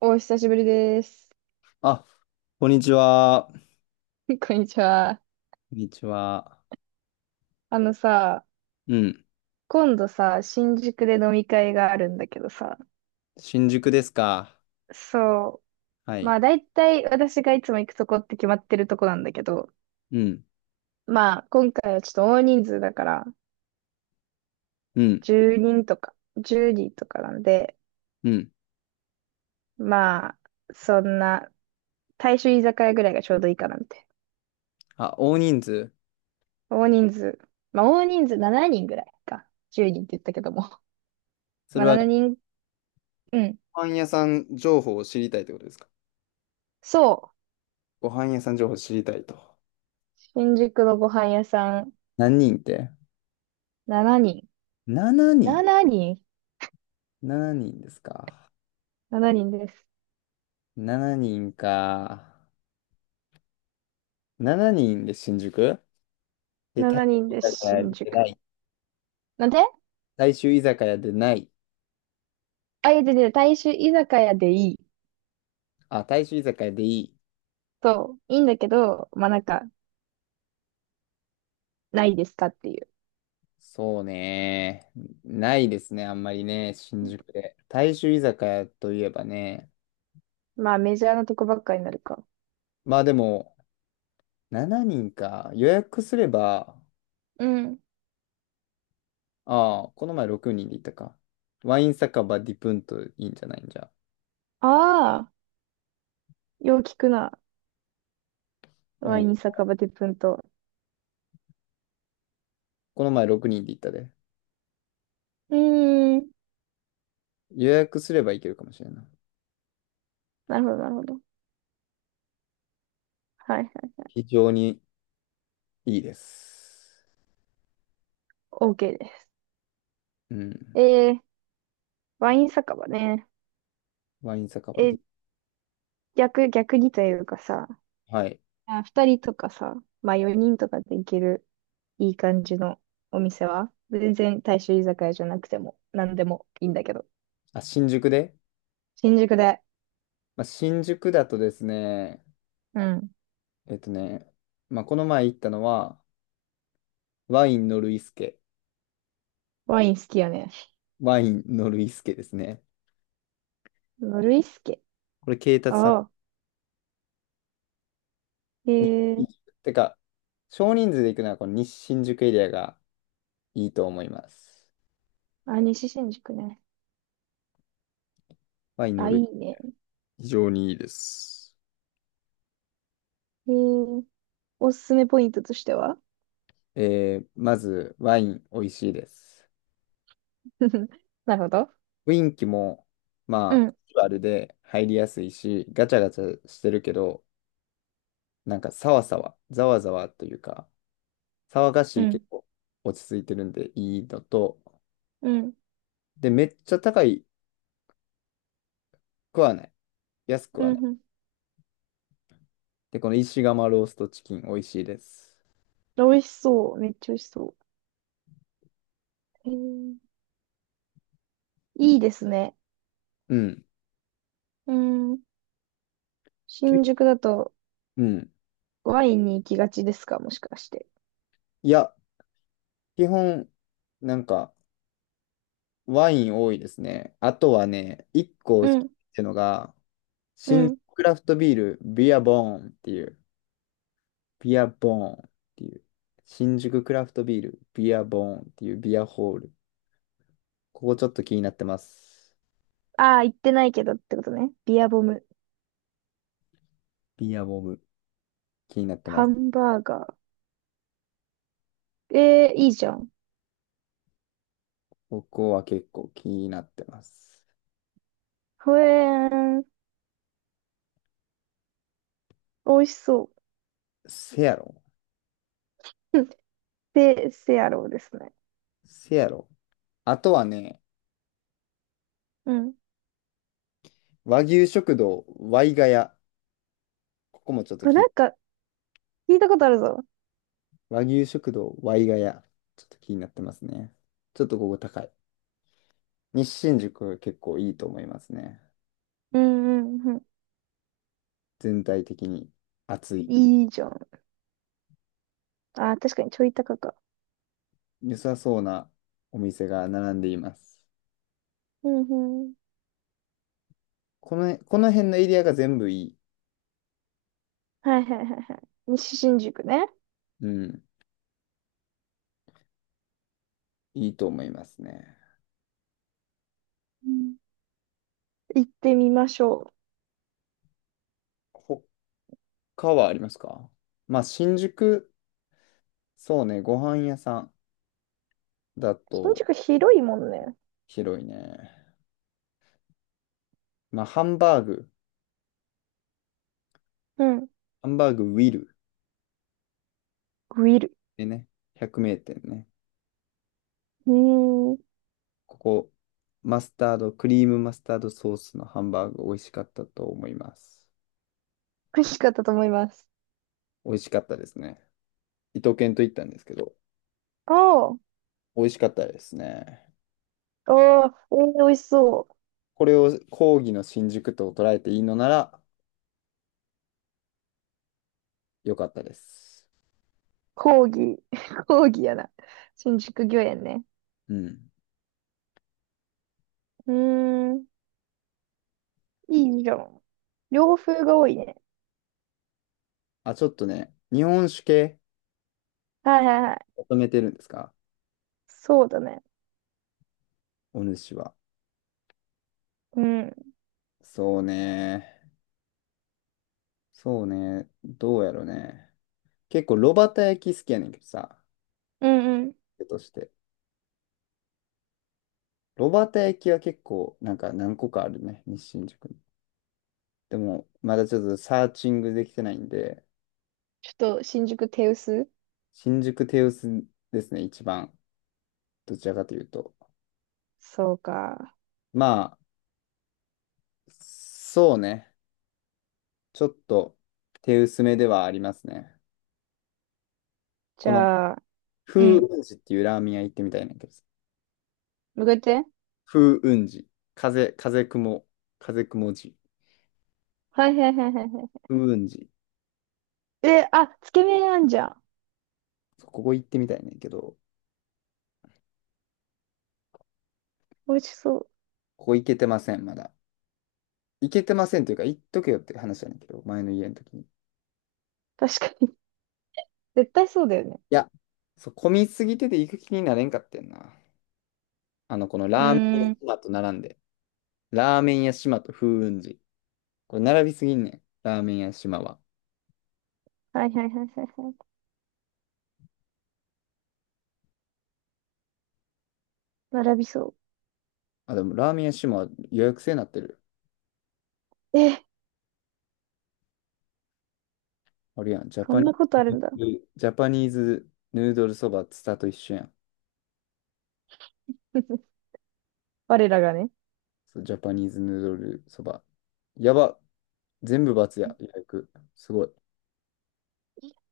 お久しぶりです。あ、こんにちは。こ こんにちは。んにちは。あのさ、うん。今度さ、新宿で飲み会があるんだけどさ、新宿ですか。そはう、まい。あ大体私がいつも行くとこって決まってるとこなんだけど、うん。まあ今回はちょっと大人数だから、うん。10人とか、10人とかなんで、うん。まあ、そんな、大衆居酒屋ぐらいがちょうどいいかなみたいあ、大人数。な。大人数、まあ大人数7人ぐらいか。10人って言ったけども。そまあれは、7人、うん。ご飯屋さん情報を知りたいってことですか。そう。ご飯屋さん情報を知りたいと。新宿のご飯屋さん。何人って 7人。?7 人。7人 7人ですか。?7 人です。7人か。7人で新宿で、大7衆人居です、酒屋新でな宿。い。なんで、大衆居酒屋でない。あ、いや、で、大衆居酒屋でいい。あ、大衆居酒屋でいい。そう、いいんだけど、まあ、なんか、ないですかっていう。そうね。ないですね、あんまりね、新宿で。大衆居酒屋といえばね。まあ、メジャーなとこばっかになるか。まあでも、7人か。予約すれば、うん。ああ、この前6人で行ったか。ワイン酒場ディプンといいんじゃないんじゃ。ああ、よう聞くな。ワワイン、イン酒場でプンと。この前6人で行ったで。うーん。予約すれば行けるかもしれない。なるほど、なるほど。はいはい。非常にいいです。OK です。うん。えー、ワイン酒場ね。ワイン酒場ディ、え、逆にというかさ、はい。あ、2人とかさ、まあ4人とかで行けるいい感じのお店は、全然大衆居酒屋じゃなくても何でもいいんだけど。あ、新宿で、新宿で。まあ、新宿だとですね、うん。えっとね、まあ、この前行ったのは、ワインのルイスケ。ワイン好きよね。ワインのルイスケですね。ノルイスケ。これ、慶達さんああ。へえ。に、てか、少人数で行くのは、この西新宿エリアがいいと思います。あ、西新宿ね。ワインのあ、いルイ、いね。非常にいいです。へえ。おすすめポイントとしては？ まず、ワイン美味しいです。なるほど。雰囲気も、うまあ、カん、ジュアルで入りやすいし、ガチャガチャしてるけど、なんか、サワサワざわざわというか、騒がうしいけん、ど、落ち着いてるんでいいのと、うん、で、めっちゃ高くはない。安くうはない。ん。うん。で、この石窯ローストチキン、美味しいです。美味しそう。めっちゃ美味しそう。へえ。いいですね。うん。うん。け、新宿だとうん。ワインに行きがちですか、もしかして。いや、基本、なんか、ワイン多いですね。あとはね、一個っうん、てのが、う新宿ん。クラフトビール、ビアボーンっていう、ビアボーンっていう、新宿クラフトビール、ビアボーンっていうビアホール。ここちょっと気になってます。ああ、行ってないけどってことね。ビアボム。ビアボブ、気になってまハす。ンバーガー。いいじゃん。ここは結構気になってます。ほえーん。美味しそう。せやろ。せやろうですね。せやろ。あとはね、うん。和牛食堂ワイガヤ。ここもちょっとあ、な気、んか、聞いたことあるぞ。和牛食堂ワイガヤ。ちょっと気になってますね。ちょっとここ高い。西新宿は結構いいと思いますね。うん、うん、うん。全体的に暑い。いいじゃん。あー、確かにちょい高か。良さそうなお店が並んでいます。うんうん。この辺のエリアが全部いい。はいはいはいはい。西新宿ね。うん。いいと思いますね。うん。行ってみましょう。他はありますか。まあ、新宿、そうね、ご飯屋さんだ新と宿広いもんね。広いね。まあ、うん。ハンバーグウィル。グリル。でね、百名店ね。うーん。美ここ、マスタード、クリームマスタードソースのハンバーグ美味しかったと思います。味しかったと思います。美味しかったですね。伊藤健と行ったんですけど、おー。美味しかったですね。おー、美味しそう。これを講義の新宿と捉えていいのなら良かったです。講義、講義やな。新宿御苑ね。うん。うーん、いいじゃん。洋風が多いね。あ、ちょっとね、日本酒系はいはいはい。求めてるんですか、そうだね。お主は。うん、そうね。そうね。どうやろね。結構、炉端焼き好きやねんけどさ、うんうん。手として。ロバータ駅は結構、なんか何個かあるね、西新宿に。でも、まだちょっとサーチングできてないんで、ちょっと新宿手薄新宿テウスですね、一番。どちらかというと。そうか。まあ、そうね。ちょっと手薄めではありますね。じこの、ゃあ、う風ん。雲寺っていうラーメン屋行ってみたいなんだけどさ。向かって。風雲寺。風、風雲、風雲寺。はいはいはいはいは風雲寺。い。え、あ、つけ麺あんじゃん。そう、ここ行ってみたいねんだけど、美味しそう。ここ行けてません、まだ。行けてませんというか、行っとけよって話なんだけど、前の家の時に。確かに。絶対そうだよね。いや、そう、混みすぎてて行く気になれんかってんな。あの、このうラーメンー屋ん。島と並んで。ラーメン屋島と風雲寺。これ並びすぎんねん。ラーメン屋島は。はいはいはいはいはい。並びそあ、でもラーメン屋島は予約制になってる。う。え、あれやん。そんなことあるんだ。ジャパニーズヌードルそばツタと一緒やん。我らがね。そう、ジャパニーズヌードルそば。やば。全部×や。予約。すごい。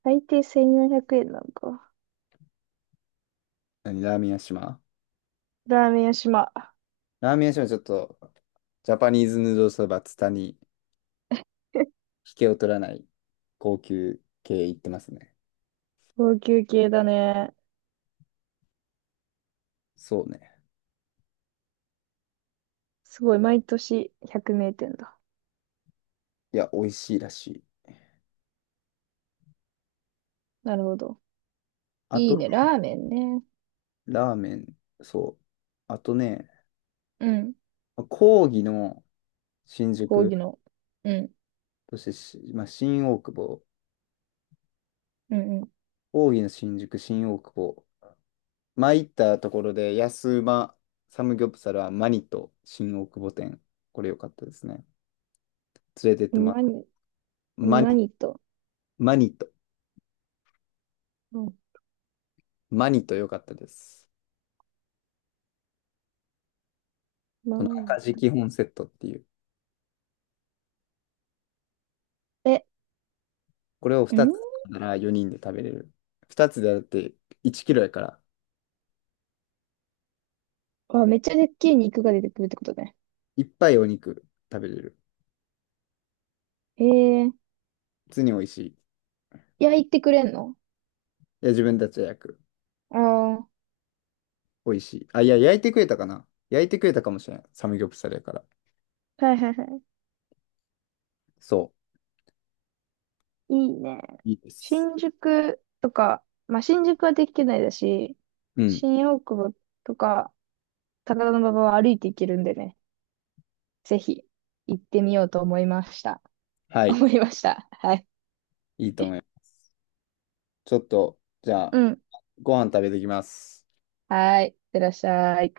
最低1400円なのか。何、ラーメン屋島、ラーメン屋島。ラーメン屋島はちょっと、ジャパニーズヌードルそばツタに 引けを取らない高級系行ってますね。高級系だね。そうね。すごい、毎年100名店だ。いや、美味しいらしい。なるほど。あいいと、ね、ラーメンね。ラーメン、そう。あとね、うん。講義の新講宿、義の。うん。そしてし、まあ、新大久保、うん講義の新宿、新大久保。前行ったところで、安うまサムギョプサルはマニと新大久保店。これ良かったですね。連れてっうてもん。らっマたニマニ、マニと。マニと、うん。マニと良かったです。マこのニ赤字と。基本セットっていう。え、これをう2ん、つなら4人で食べれる。2つでだって1キロやから。あ、めっちゃでっけえ肉が出てくるってことね。いっぱいお肉食べれる。ええ。普通に美味しい。い焼いてくれんの？や、自分たちで焼く。ああ美味しい。あ、いや、焼いてくれたかもしれない。サムギョプサルやから。ー。はいはいはい。そいいね。う。いいです。新宿とか、まあ、新宿はできないだし、うん。新大久保とか、高田馬場は歩いて行けるんでね。ぜひ行ってみようと思いました。は い。思いました。はい。いいと思います。ちょっと、じゃあ、うん。ご飯食べてきます。はい。いってらっしゃい。